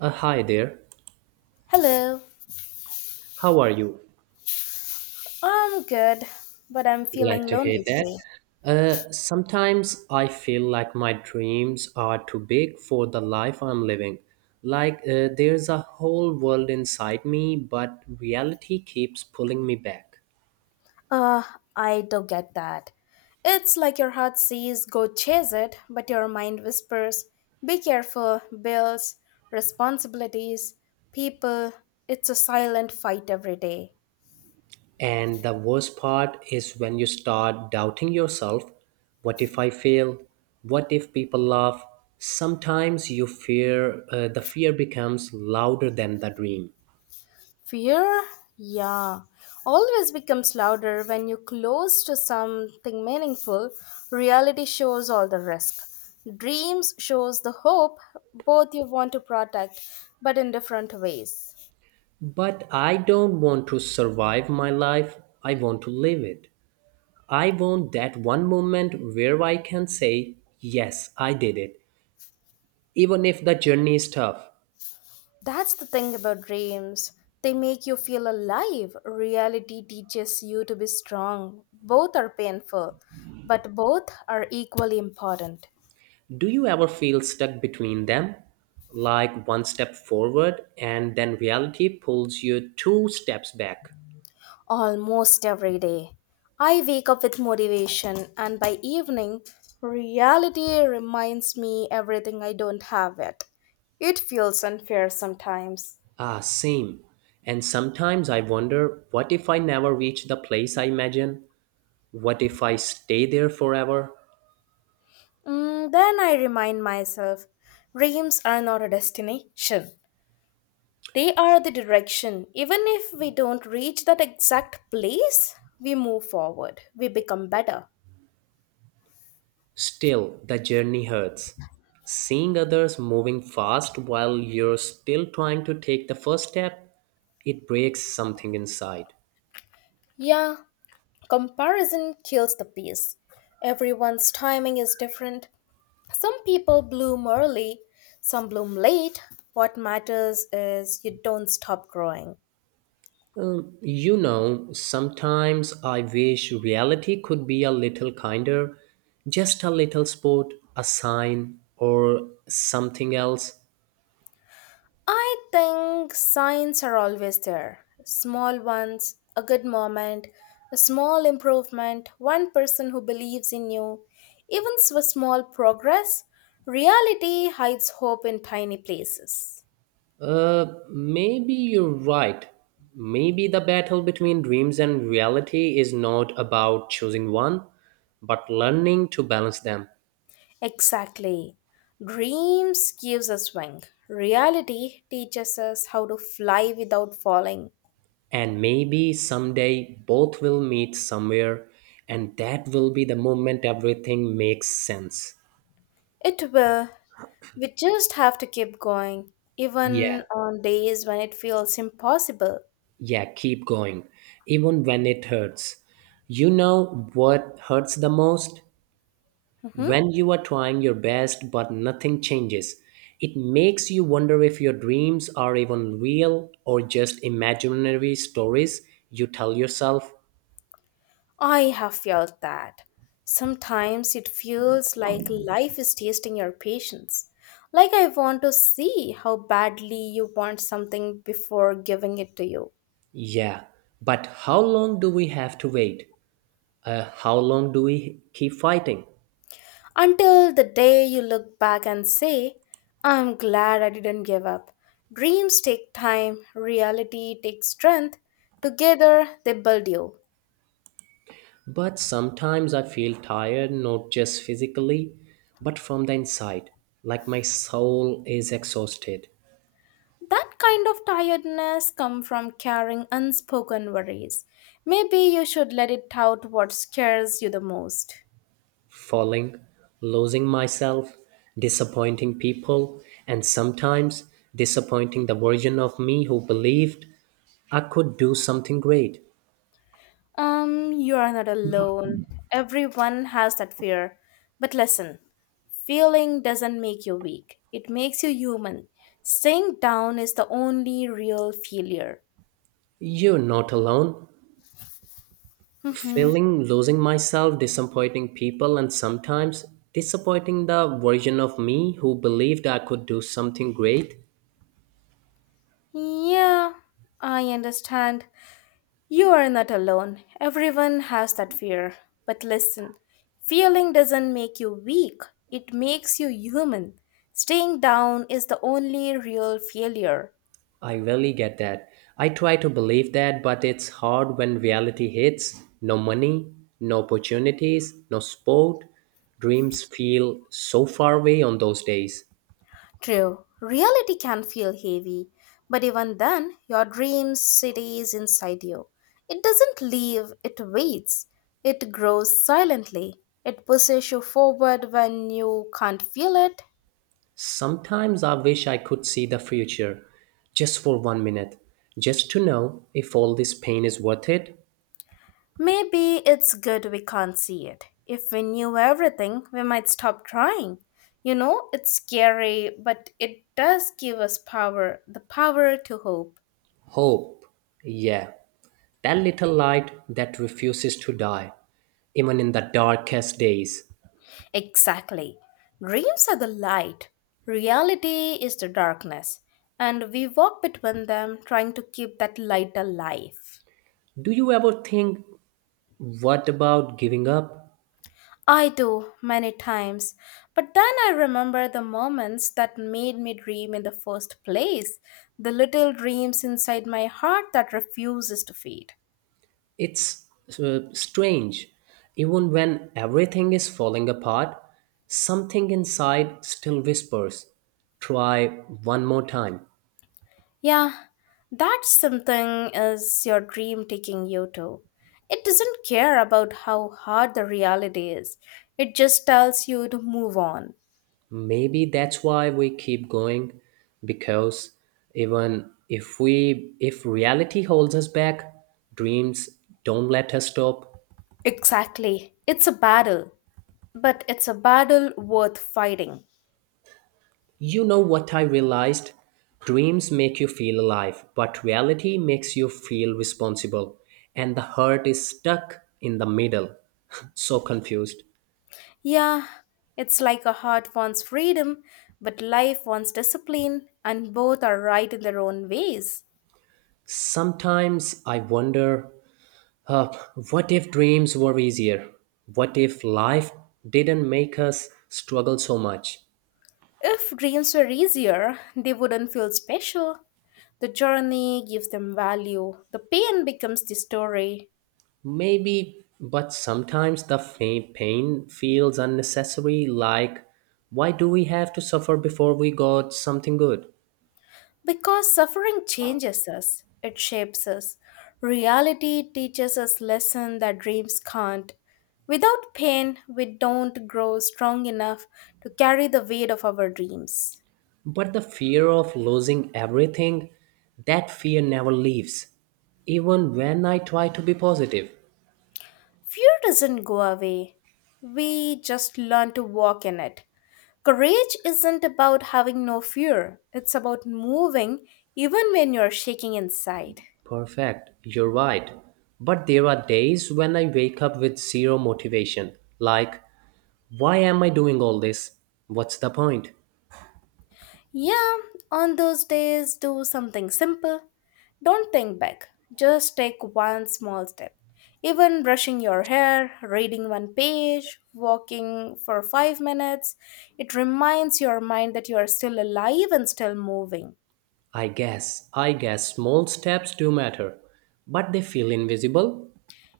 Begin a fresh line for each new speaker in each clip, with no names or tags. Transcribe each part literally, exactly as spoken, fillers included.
Uh, hi there.
Hello,
How are you?
I'm good, but I'm
Glad
feeling
to hear
lonely
that.
today.
Uh, sometimes I feel like my dreams are too big for the life I'm living. Like uh, there's a whole world inside me, but reality keeps pulling me back.
Uh, I do get that. It's like your heart says go chase it, but your mind whispers be careful, bills, responsibilities, people. It's a silent fight every day.
And the worst part is when you start doubting yourself, what if I fail? What if people laugh? Sometimes you fear, uh, the fear becomes louder than the dream.
Fear? Yeah. Always becomes louder when you close to something meaningful. Reality shows all the risk. Dreams shows the hope both you want to protect, but in different ways.
But I don't want to survive my life, I want to live it. I want that one moment where I can say, "Yes, I did it," even if the journey is tough.
That's the thing about dreams. They make you feel alive. Reality teaches you to be strong. Both are painful, but both are equally important.
Do you ever feel stuck between them? Like one step forward and then reality pulls you two steps back?
Almost every day. I wake up with motivation, and by evening, reality reminds me everything I don't have it. It feels unfair sometimes.
Ah, same. And sometimes I wonder, what if I never reach the place I imagine? What if I stay there forever?
Mm, then I remind myself dreams are not a destination, they are the direction. Even if we don't reach that exact place, we move forward, we become better.
Still, the journey hurts. Seeing others moving fast while you're still trying to take the first step, it breaks something inside.
Yeah, comparison kills the peace. Everyone's timing is different. Some people bloom early, some bloom late. What matters is you don't stop growing.
Um, you know, sometimes I wish reality could be a little kinder, just a little sport, a sign, or something else.
I think signs are always there small ones, a good moment, a small improvement, one person who believes in you, even s- a small progress. Reality hides hope in tiny places.
Uh, maybe you're right. Maybe the battle between dreams and reality is not about choosing one, but learning to balance them.
Exactly. Dreams gives us wing. Reality teaches us how to fly without falling.
And maybe someday both will meet somewhere, and that will be the moment everything makes sense.
It will. We just have to keep going,
Yeah,
even on days when it feels impossible.
yeah, keep going, even when it hurts. You know what hurts the most?
Mhm.
When you are trying your best but nothing changes, it makes you wonder if your dreams are even real or just imaginary stories you tell yourself.
I have felt that. Sometimes it feels like life is tasting your patience. Like I want to see how badly you want something before giving it to you.
Yeah, but how long do we have to wait? Uh, how long do we keep fighting?
Until the day you look back and say, I'm glad I didn't give up. Dreams take time, reality takes strength. Together, they build you.
But sometimes I feel tired, not just physically, but from the inside, like my soul is exhausted.
That kind of tiredness comes from carrying unspoken worries. Maybe you should let it out what scares you the most.
Falling, losing myself, disappointing people, and sometimes disappointing the version of me who believed I could do something great.
Um, you are not alone. Everyone has that fear. But listen, feeling doesn't make you weak, it makes you human. Staying down is the only real failure.
You're not alone.
Hmm.
Feeling losing myself, disappointing people, and sometimes disappointing the version of me who believed I could do something great.
Yeah, I understand. You are not alone. Everyone has that fear. But listen, feeling doesn't make you weak, it makes you human. Staying down is the only real failure.
I really get that. I try to believe that, but it's hard when reality hits. No money, no opportunities, no sport. Dreams feel so far away on those days.
True, reality can feel heavy, but even then, your dream stays inside you. It doesn't leave, it waits. It grows silently. It pushes you forward when you can't feel it.
Sometimes I wish I could see the future just for one minute, just to know if all this pain is worth it.
Maybe it's good we can't see it. If we knew everything, we might stop trying. You know, it's scary, but it does give us power the power to hope.
Hope, yeah, that little light that refuses to die, even in the darkest days.
Exactly. Dreams are the light, reality is the darkness, and we walk between them trying to keep that light alive.
Do you ever think, what about giving up?
I do many times, but then I remember the moments that made me dream in the first place, the little dreams inside my heart that refuses to fade.
It's uh, strange. Even when everything is falling apart, something inside still whispers, "Try one more time."
Yeah, that something is your dream taking you to. It doesn't care about how hard the reality is. It just tells you to move on.
Maybe that's why we keep going, because even if we if reality holds us back, dreams don't let us stop.
Exactly. It's a battle, but it's a battle worth fighting.
You know what I realized? Dreams make you feel alive, but reality makes you feel responsible. And the hurt is stuck in the middle. So confused.
Yeah, it's like a heart wants freedom, but life wants discipline, and both are right in their own ways.
Sometimes I wonder uh, what if dreams were easier? What if life didn't make us struggle so much?
If dreams were easier, they wouldn't feel special. The journey gives them value, the pain becomes the story.
Maybe, but sometimes the fa- pain feels unnecessary, like why do we have to suffer before we got something good?
Because suffering changes us, it shapes us. Reality teaches us lessons that dreams can't. Without pain, we don't grow strong enough to carry the weight of our dreams.
But the fear of losing everything, that fear never leaves, even when I try to be positive.
Fear doesn't go away. We just learn to walk in it. Courage isn't about having no fear, it's about moving even when you're shaking inside.
Perfect, you're right. But there are days when I wake up with zero motivation, like, why am I doing all this? What's the point?
Yeah, on those days, do something simple. Don't think big, just take one small step. Even brushing your hair, reading one page, walking for five minutes, it reminds your mind that you are still alive and still moving.
I guess, I guess small steps do matter, but they feel invisible.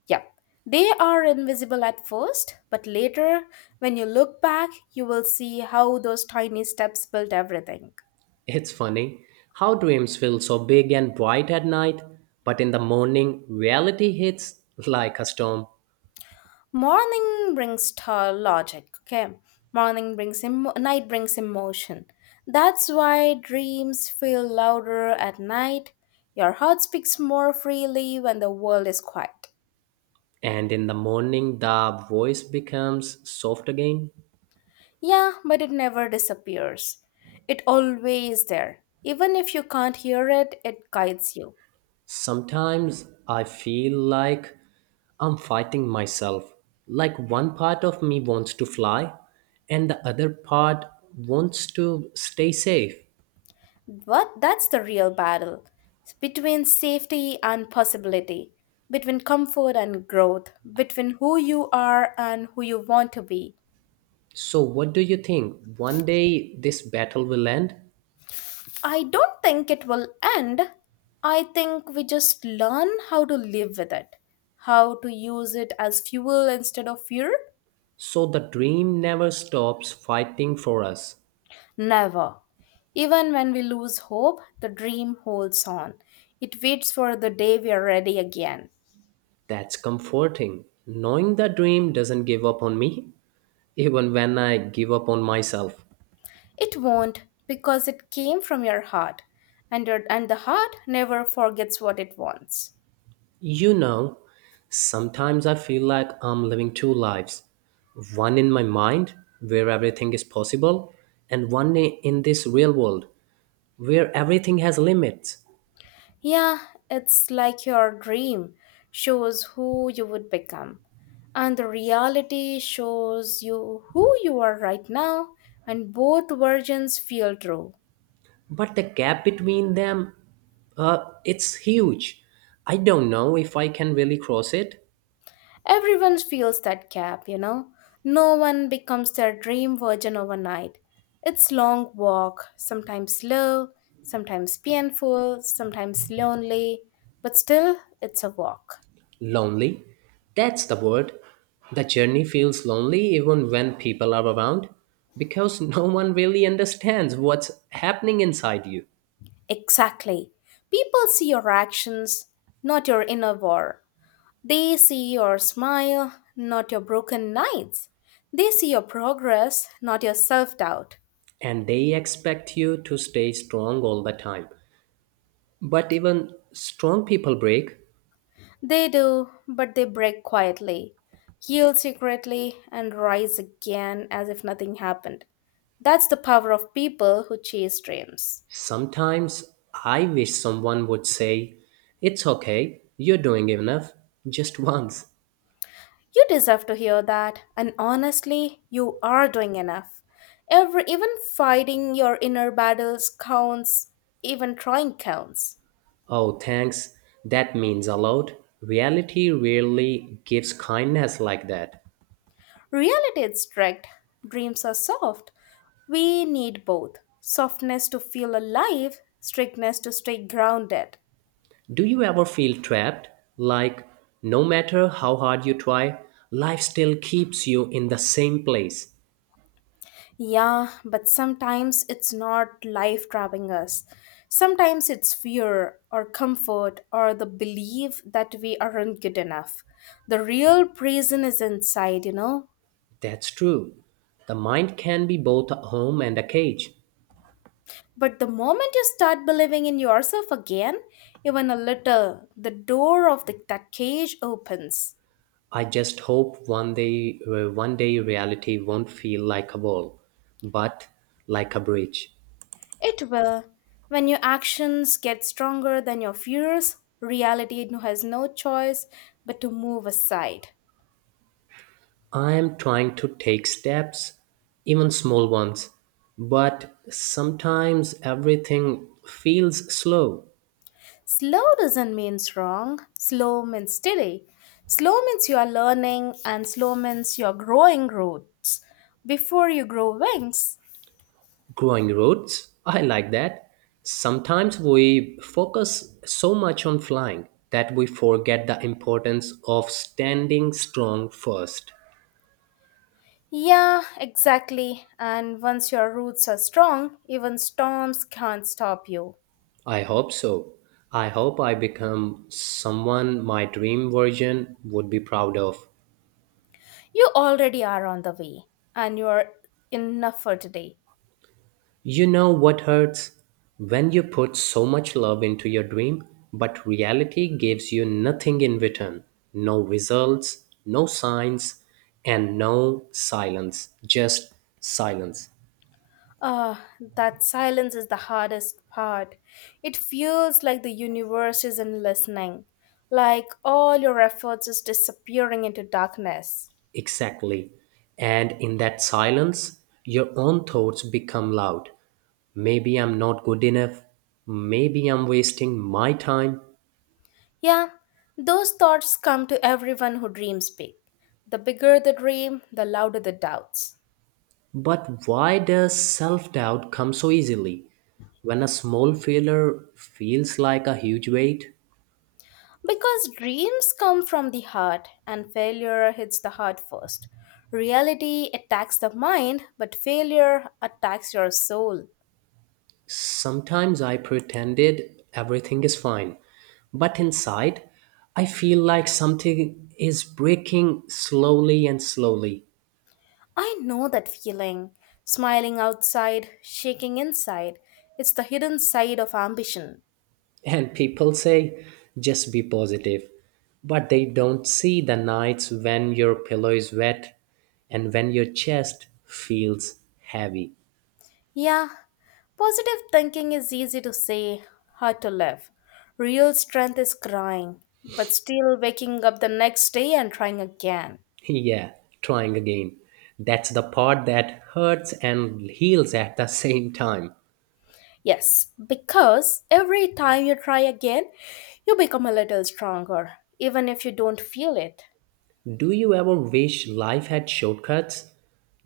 Yep. They are invisible at first, but later, when you look back, you will see how those tiny steps built everything.
It's funny how dreams feel so big and bright at night, but in the morning, reality hits like a storm.
Morning brings t- logic, okay? Morning brings em- night brings emotion. That's why dreams feel louder at night. Your heart speaks more freely when the world is quiet.
And in the morning, the voice becomes soft again.
Yeah, but it never disappears. It always there. Even if you can't hear it, it guides you.
Sometimes I feel like I'm fighting myself. Like one part of me wants to fly, and the other part wants to stay safe.
But that's the real battle between safety and possibility, between comfort and growth, between who you are and who you want to be.
So, what do you think? One day this battle will end?
I don't think it will end. I think we just learn how to live with it, how to use it as fuel instead of fear.
So, the dream never stops fighting for us.
Never. Even when we lose hope, the dream holds on. It waits for the day we are ready again.
That's comforting. Knowing the dream doesn't give up on me, even when I give up on myself.
It won't because it came from your heart and your, and the heart never forgets what it wants.
You know, sometimes I feel like I'm living two lives, one in my mind, where everything is possible, and one i- in this real world, where everything has limits.
Yeah, it's like your dream shows who you would become and the reality shows you who you are right now and both versions feel true.
But the gap between them, uh, it's huge. I don't know if I can really cross it.
Everyone feels that gap, you know. No one becomes their dream virgin overnight. It's long walk, sometimes slow, sometimes painful, sometimes lonely, but still it's a walk.
Lonely, that's the word. The journey feels lonely even when people are around, because no one really understands what's happening inside you.
Exactly. People see your actions, not your inner war. They see your smile, not your broken nights. They see your progress, not your self doubt.
And they expect you to stay strong all the time. But even strong people break.
They do, but they break quietly, heal secretly, and rise again as if nothing happened. That's the power of people who chase dreams.
Sometimes I wish someone would say, "It's okay, you're doing enough," just once.
You deserve to hear that, and honestly, you are doing enough. Every even fighting your inner battles counts, even trying counts.
Oh, thanks, that means a lot. Reality rarely gives kindness like that.
Reality is strict, dreams are soft. We need both softness to feel alive, strictness to stay grounded.
Do you ever feel trapped? Like, no matter how hard you try, life still keeps you in the same place.
Yeah, but sometimes it's not life trapping us. Sometimes it's fear or comfort or the belief that we aren't good enough. The real prison is inside, you know.
That's true. The mind can be both a home and a cage.
But the moment you start believing in yourself again, even a little, the door of the, that cage opens.
I just hope one day, uh, one day reality won't feel like a wall, but like a bridge.
It will. When your actions get stronger than your fears, reality has no choice but to move aside.
I am trying to take steps, even small ones, but sometimes everything feels slow.
Slow doesn't mean wrong. Slow means steady. Slow means you are learning, and slow means you are growing roots before you grow wings.
Growing roots, I like that. Sometimes we focus so much on flying that we forget the importance of standing strong first.
Yeah, exactly. And once your roots are strong, even storms can't stop you.
I hope so. I hope I become someone my dream version would be proud of.
You already are on the way, and you are enough for today.
You know what hurts? When you put so much love into your dream, but reality gives you nothing in return, no results, no signs, and no silence. Just silence.
Ah, that silence is the hardest part. It feels like the universe isn't listening, like all your efforts is disappearing into darkness.
Exactly. And in that silence, your own thoughts become loud. Maybe I'm not good enough. Maybe I'm wasting my time.
Yeah, those thoughts come to everyone who dreams big. The bigger the dream, the louder the doubts.
But why does self doubt come so easily? When a small failure feels like a huge weight,
Because dreams come from the heart, and failure hits the heart first. Reality attacks the mind, but failure attacks your soul.
sometimes I pretended everything is fine. But inside, I feel like something is breaking slowly and slowly.
I know that feeling. Smiling outside, shaking inside. It's the hidden side of ambition.
And people say, just be positive. But they don't see the nights when your pillow is wet and when your chest feels heavy.
Yeah, positive thinking is easy to say, hard to live. Real strength is crying, but still waking up the next day and trying again.
Yeah, trying again. That's the part that hurts and heals at the same time.
Yes, because every time you try again, you become a little stronger, even if you don't feel it.
Do you ever wish life had shortcuts?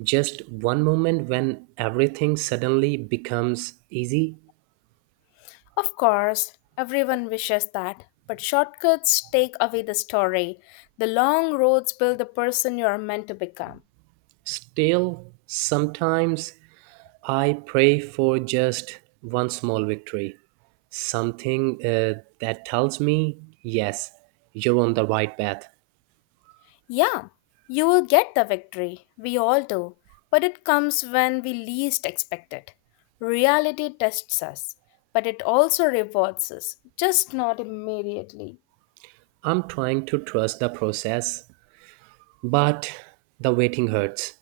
Just one moment when everything suddenly becomes easy?
Of course, everyone wishes that, but shortcuts take away the story. The long roads build the person you are meant to become.
Still, sometimes I pray for just one small victory. Something uh, that tells me, yes, you're on the right path.
Yeah, you will get the victory, we all do, but it comes when we least expect it. Reality tests us, but it also rewards us, just not immediately.
I'm trying to trust the process, but the waiting hurts.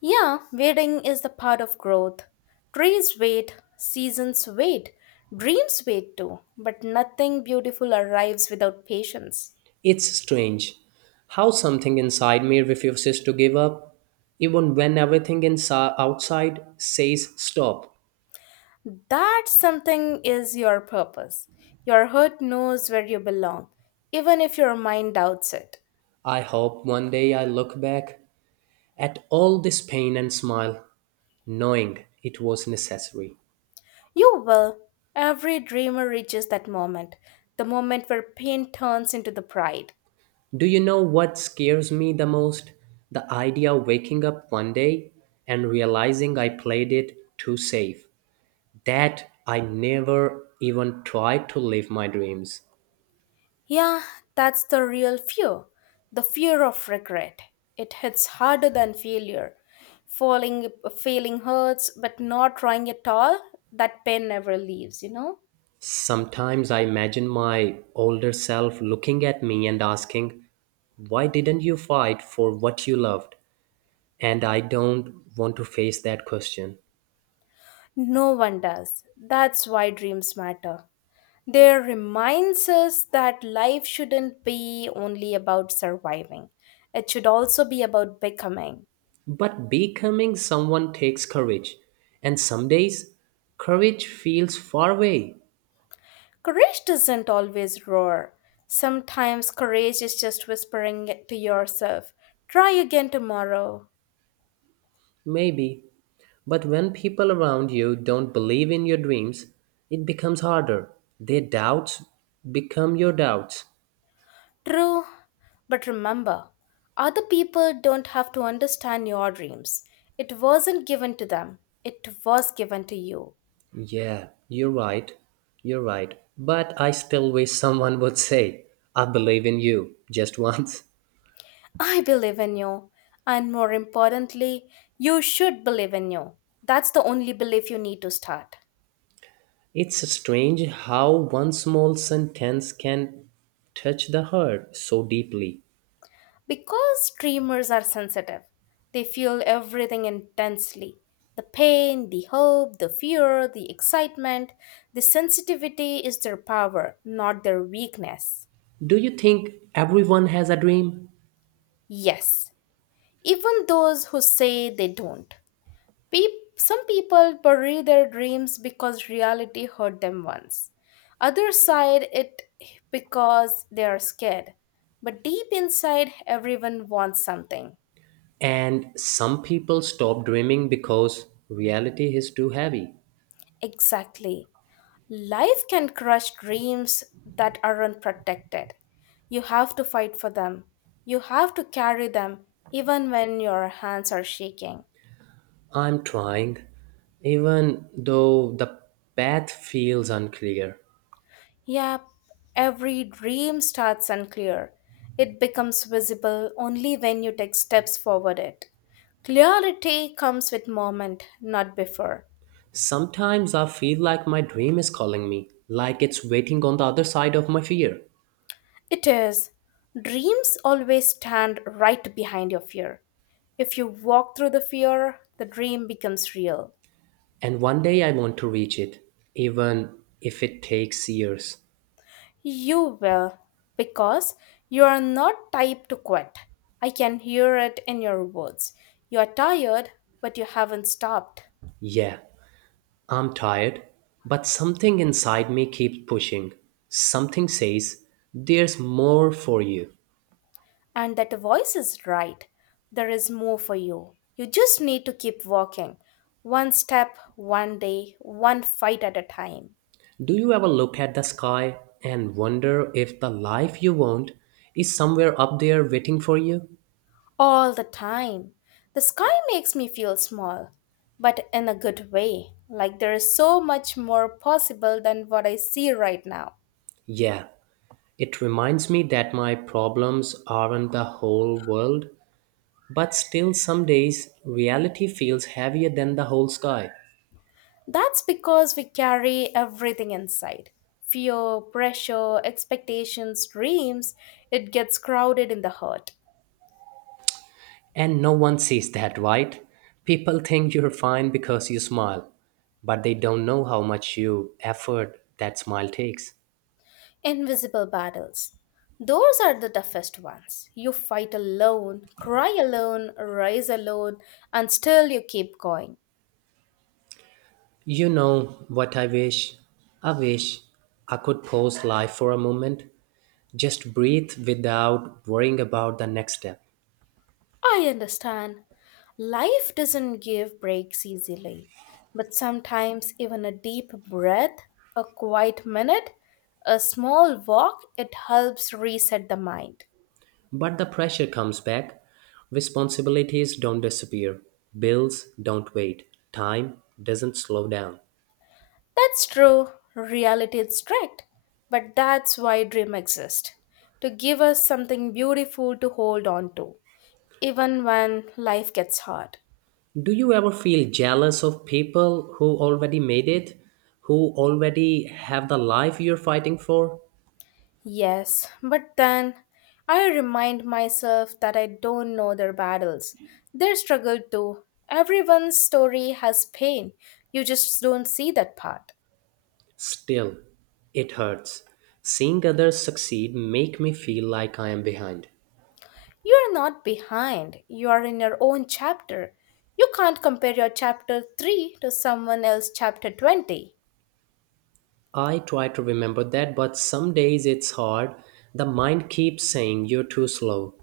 Yeah, waiting is the part of growth. Trees wait, seasons wait, dreams wait too, but nothing beautiful arrives without patience.
It's strange how something inside me refuses to give up, even when everything inside, outside says stop.
That something is your purpose. Your heart knows where you belong, even if your mind doubts it.
I hope one day I look back at all this pain and smile, knowing it was necessary.
You will. Every dreamer reaches that moment, the moment where pain turns into the pride.
Do you know what scares me the most? The idea of waking up one day and realizing I played it too safe, that I never even tried to live my dreams.
Yeah, that's the real fear the fear of regret. It hits harder than failure. Falling, failing hurts, but not trying at all, that pain never leaves, you know?
Sometimes I imagine my older self looking at me and asking, "Why didn't you fight for what you loved?" And I don't want to face that question.
No one does. That's why dreams matter. They reminds us that life shouldn't be only about surviving. It should also be about becoming.
But becoming someone takes courage. And some days, courage feels far away,
Courage doesn't always roar. Sometimes courage is just whispering it to yourself, try again tomorrow.
maybe. But when people around you don't believe in your dreams, it becomes harder. Their doubts become your doubts.
True, but remember, other people don't have to understand your dreams. It wasn't given to them, it was given to you.
Yeah, you're right. You're right. But I still wish someone would say, "I believe in you," just once.
I believe in you, and more importantly, you should believe in you. That's the only belief you need to start.
It's strange how one small sentence can touch the heart so deeply.
Because dreamers are sensitive, they feel everything intensely the pain, the hope, the fear, the excitement. The sensitivity is their power, not their weakness.
Do you think everyone has a dream?
Yes, even those who say they don't. Peop Some people bury their dreams because reality hurt them once. Others side it because they are scared. But deep inside, everyone wants something.
And some people stop dreaming because reality is too heavy.
Exactly. Life can crush dreams that aren't protected. You have to fight for them. You have to carry them even when your hands are shaking.
I'm trying, even though the path feels unclear.
Yep, every dream starts unclear. It becomes visible only when you take steps forward it. Clarity comes with moment, not before.
Sometimes I feel like my dream is calling me, like it's waiting on the other side of my fear.
It is. Dreams always stand right behind your fear. If you walk through the fear, the dream becomes real.
And one day I want to reach it, even if it takes years.
You will, because you are not type to quit. I can hear it in your words. You are tired, but you haven't stopped.
Yeah, I'm tired, but something inside me keeps pushing. Something says, there's more for you.
And that voice is right. There is more for you. You just need to keep walking. One step, one day, one fight at a time.
Do you ever look at the sky and wonder if the life you want is somewhere up there waiting for you?
All the time. The sky makes me feel small, but in a good way. Like there is so much more possible than what I see right now.
Yeah, it reminds me that my problems aren't the whole world. But still, some days reality feels heavier than the whole sky.
That's because we carry everything inside, fear, pressure, expectations, dreams. It gets crowded in the heart.
And no one sees that, right? People think you're fine because you smile, but they don't know how much you effort that smile takes.
Invisible battles. Those are the toughest ones. You fight alone, cry alone, rise alone, and still you keep going.
You know what I wish? I wish I could pause life for a moment, just breathe without worrying about the next step.
I understand. Life doesn't give breaks easily, but sometimes even a deep breath, a quiet minute, a small walk, it helps reset the mind.
But the pressure comes back. Responsibilities don't disappear, bills don't wait, time doesn't slow down.
That's true, reality is strict, but that's why dream exists, to give us something beautiful to hold on to, even when life gets hard.
Do you ever feel jealous of people who already made it, who already have the life you're fighting for?
Yes, but then I remind myself that I don't know their battles, their struggle too. Everyone's story has pain, you just don't see that part.
Still, it hurts. Seeing others succeed make me feel like I am behind.
You are not behind, you are in your own chapter. You can't compare your chapter three to someone else's chapter twenty.
I try to remember that, but some days it's hard. The mind keeps saying you're too slow.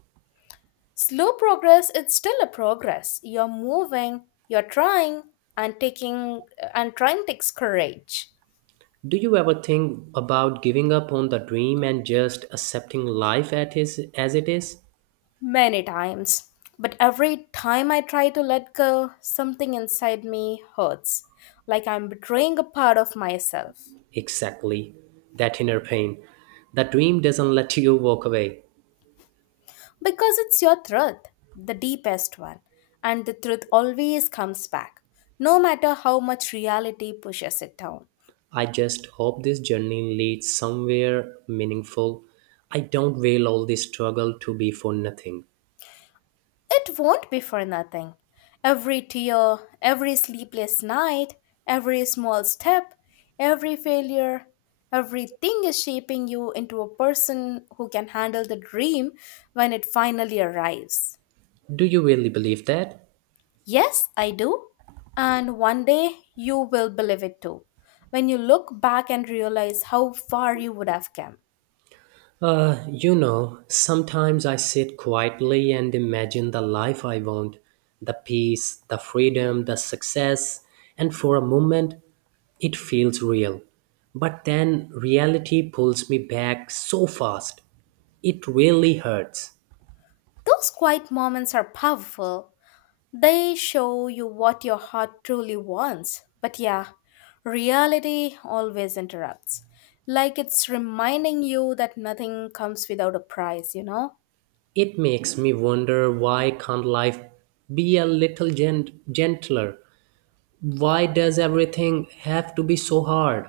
Slow progress is still a progress. You're moving, you're trying, and taking and trying takes courage
Do you ever think about giving up on the dream and just accepting life at is, as it is?
many times. But every time I try to let go, something inside me hurts, like I'm betraying a part of myself.
Exactly, that inner pain. The dream doesn't let you walk away.
Because it's your truth, the deepest one, and the truth always comes back, no matter how much reality pushes it down.
I just hope this journey leads somewhere meaningful. I don't will all this struggle to be for nothing.
It won't be for nothing. Every tear, every sleepless night, every small step, every failure, everything is shaping you into a person who can handle the dream when it finally arrives.
Do you really believe that?
Yes, I do. And one day you will believe it too. When you look back and realize how far you would have come.
Uh, you know, sometimes I sit quietly and imagine the life I want, the peace, the freedom, the success, and for a moment it feels real. But then reality pulls me back so fast. It really hurts.
Those quiet moments are powerful. They show you what your heart truly wants. But yeah, reality always interrupts. Like it's reminding you that nothing comes without a price, you know?
It makes me wonder, why can't life be a little gent- gentler? Why does everything have to be so hard?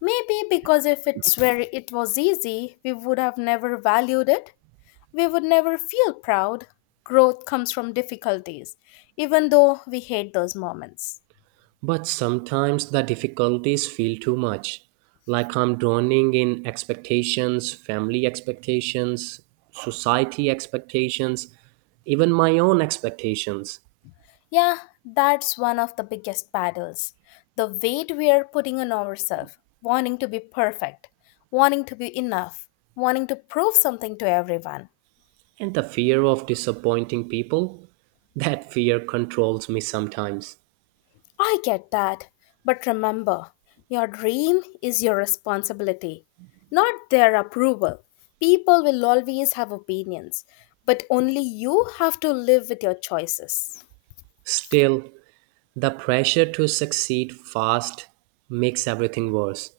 Maybe because if it's where it was easy, we would have never valued it. We would never feel proud. Growth comes from difficulties, even though we hate those moments.
But sometimes the difficulties feel too much, like I'm drowning in expectations, family expectations, society expectations, even my own expectations,
Yeah, that's one of the biggest battles. The weight we are putting on ourselves, wanting to be perfect, wanting to be enough, wanting to prove something to everyone.
and the fear of disappointing people. That fear controls me sometimes.
I get that, but remember, your dream is your responsibility, not their approval. People will always have opinions, but only you have to live with your choices.
Still, the pressure to succeed fast makes everything worse.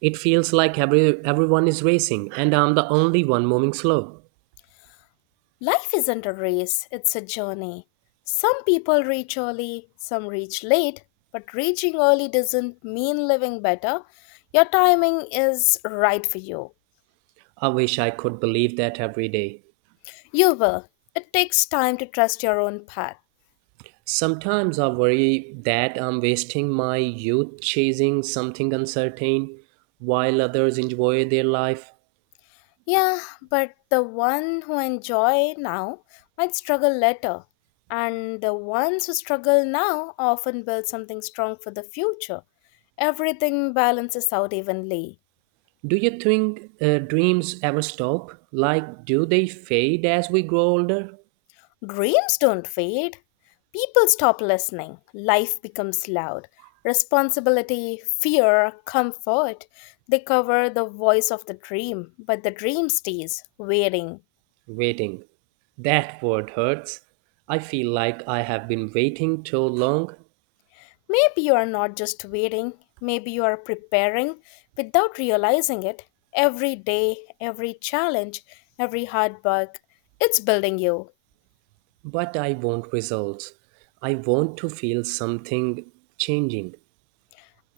It feels like every, everyone is racing and I'm the only one moving slow.
Life isn't a race, it's a journey. Some people reach early, some reach late, but reaching early doesn't mean living better. Your timing is right for you.
I wish I could believe that every day.
You will. It takes time to trust your own path.
Sometimes I worry that I'm wasting my youth chasing something uncertain while others enjoy their life.
Yeah, but the one who enjoy now might struggle later, and the ones who struggle now often build something strong for the future. Everything balances out evenly.
Do you think uh, dreams ever stop? Like, do they fade as we grow older?
Dreams don't fade. People stop listening. Life becomes loud. Responsibility, fear, comfort, they cover the voice of the dream, but the dream stays waiting.
Waiting. That word hurts. I feel like I have been waiting too long,
Maybe you are not just waiting, maybe you are preparing without realizing it. Every day, every challenge, every hard work, it's building you.
but I want results. I want to feel something changing.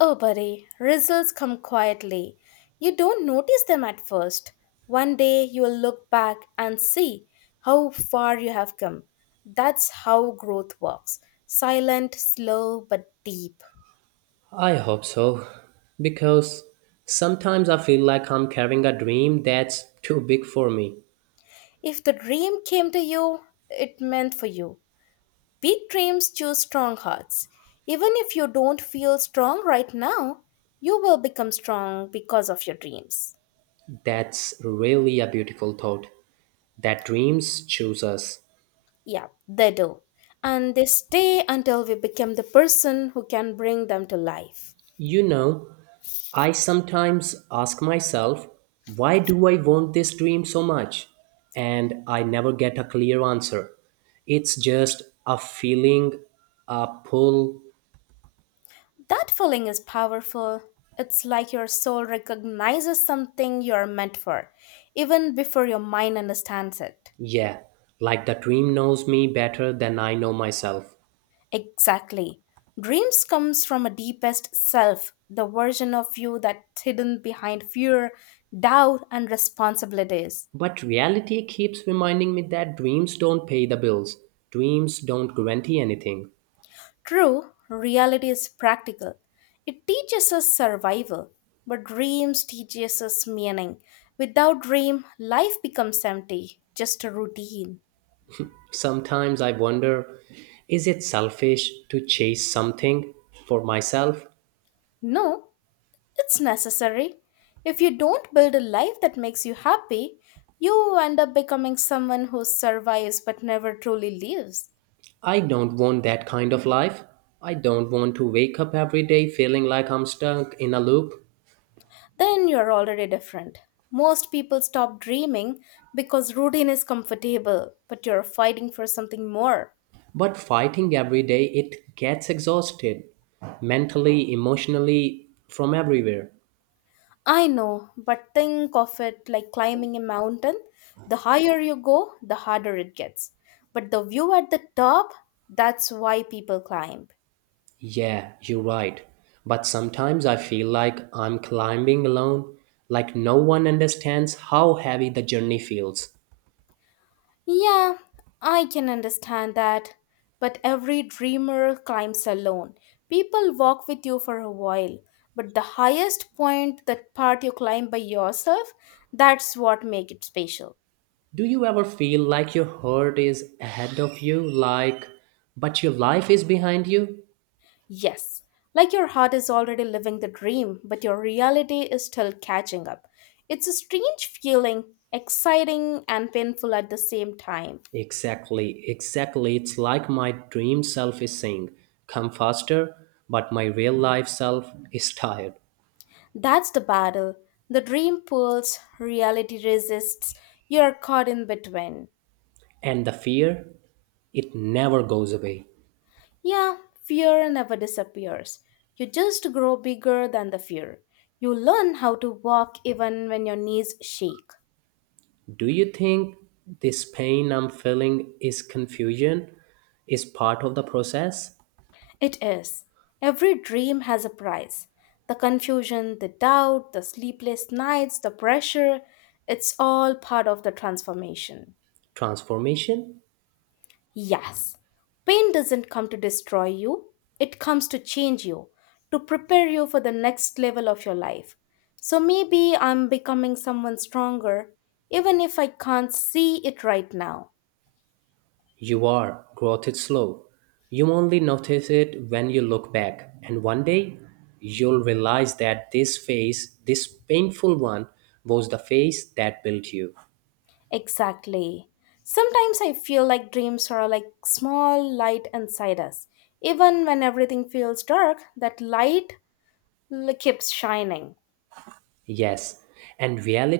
Oh, buddy, results come quietly. You don't notice them at first. One day you'll look back and see how far you have come. That's how growth works, silent, slow, but deep.
I hope so, because sometimes I feel like I'm carrying a dream that's too big for me.
If the dream came to you, it meant for you. Big dreams choose strong hearts. Even if you don't feel strong right now, you will become strong because of your dreams.
That's really a beautiful thought that dreams choose us.
Yeah, they do. And they stay until we become the person who can bring them to life.
You know, I sometimes ask myself, why do I want this dream so much? And I never get a clear answer. It's just a feeling, a pull,
That feeling is powerful. It's like your soul recognizes something you're meant for, even before your mind understands it.
yeah, like the dream knows me better than I know myself.
Exactly. Dreams comes from a deepest self, the version of you that's hidden behind fear, doubt, and responsibilities.
But reality keeps reminding me that dreams don't pay the bills, dreams don't guarantee anything.
True, reality is practical. It teaches us survival, but dreams teaches us meaning. Without dream, life becomes empty, just a routine.
Sometimes I wonder, is it selfish to chase something for myself?
No, it's necessary. If you don't build a life that makes you happy, you end up becoming someone who survives but never truly lives.
I don't want that kind of life. I don't want to wake up every day feeling like I'm stuck in a loop.
Then you're already different. Most people stop dreaming because routine is comfortable, but you're fighting for something more.
But fighting every day, it gets exhausted mentally, emotionally, from everywhere.
I know, but think of it like climbing a mountain. The higher you go, the harder it gets. But the view at the top, that's why people climb.
Yeah, you're right. But sometimes I feel like I'm climbing alone, like no one understands how heavy the journey feels.
Yeah, I can understand that. But every dreamer climbs alone. People walk with you for a while. But the highest point, that part you climb by yourself, that's what makes it special.
Do you ever feel like your heart is ahead of you, like, but your life is behind you?
Yes, like your heart is already living the dream, but your reality is still catching up. It's a strange feeling, exciting and painful at the same time.
Exactly, exactly. It's like my dream self is saying, come faster, but my real life self is tired.
That's the battle. The dream pulls, reality resists, you're caught in between.
And the fear, it never goes away.
Yeah, fear never disappears. You just grow bigger than the fear. You learn how to walk even when your knees shake.
Do you think this pain I'm feeling is confusion, is part of the process,
It is. Every dream has a price. The confusion, the doubt, the sleepless nights, the pressure, it's all part of the transformation.
transformation?
Yes, pain doesn't come to destroy you, it comes to change you, to prepare you for the next level of your life. So maybe I'm becoming someone stronger, even if I can't see it right now.
You are. Growth is slow. You only notice it when you look back. And one day, you'll realize that this phase, this painful one, was the phase that built you.
Exactly. Sometimes I feel like dreams are like small light inside us. Even when everything feels dark, that light l- keeps shining.
Yes. And reality.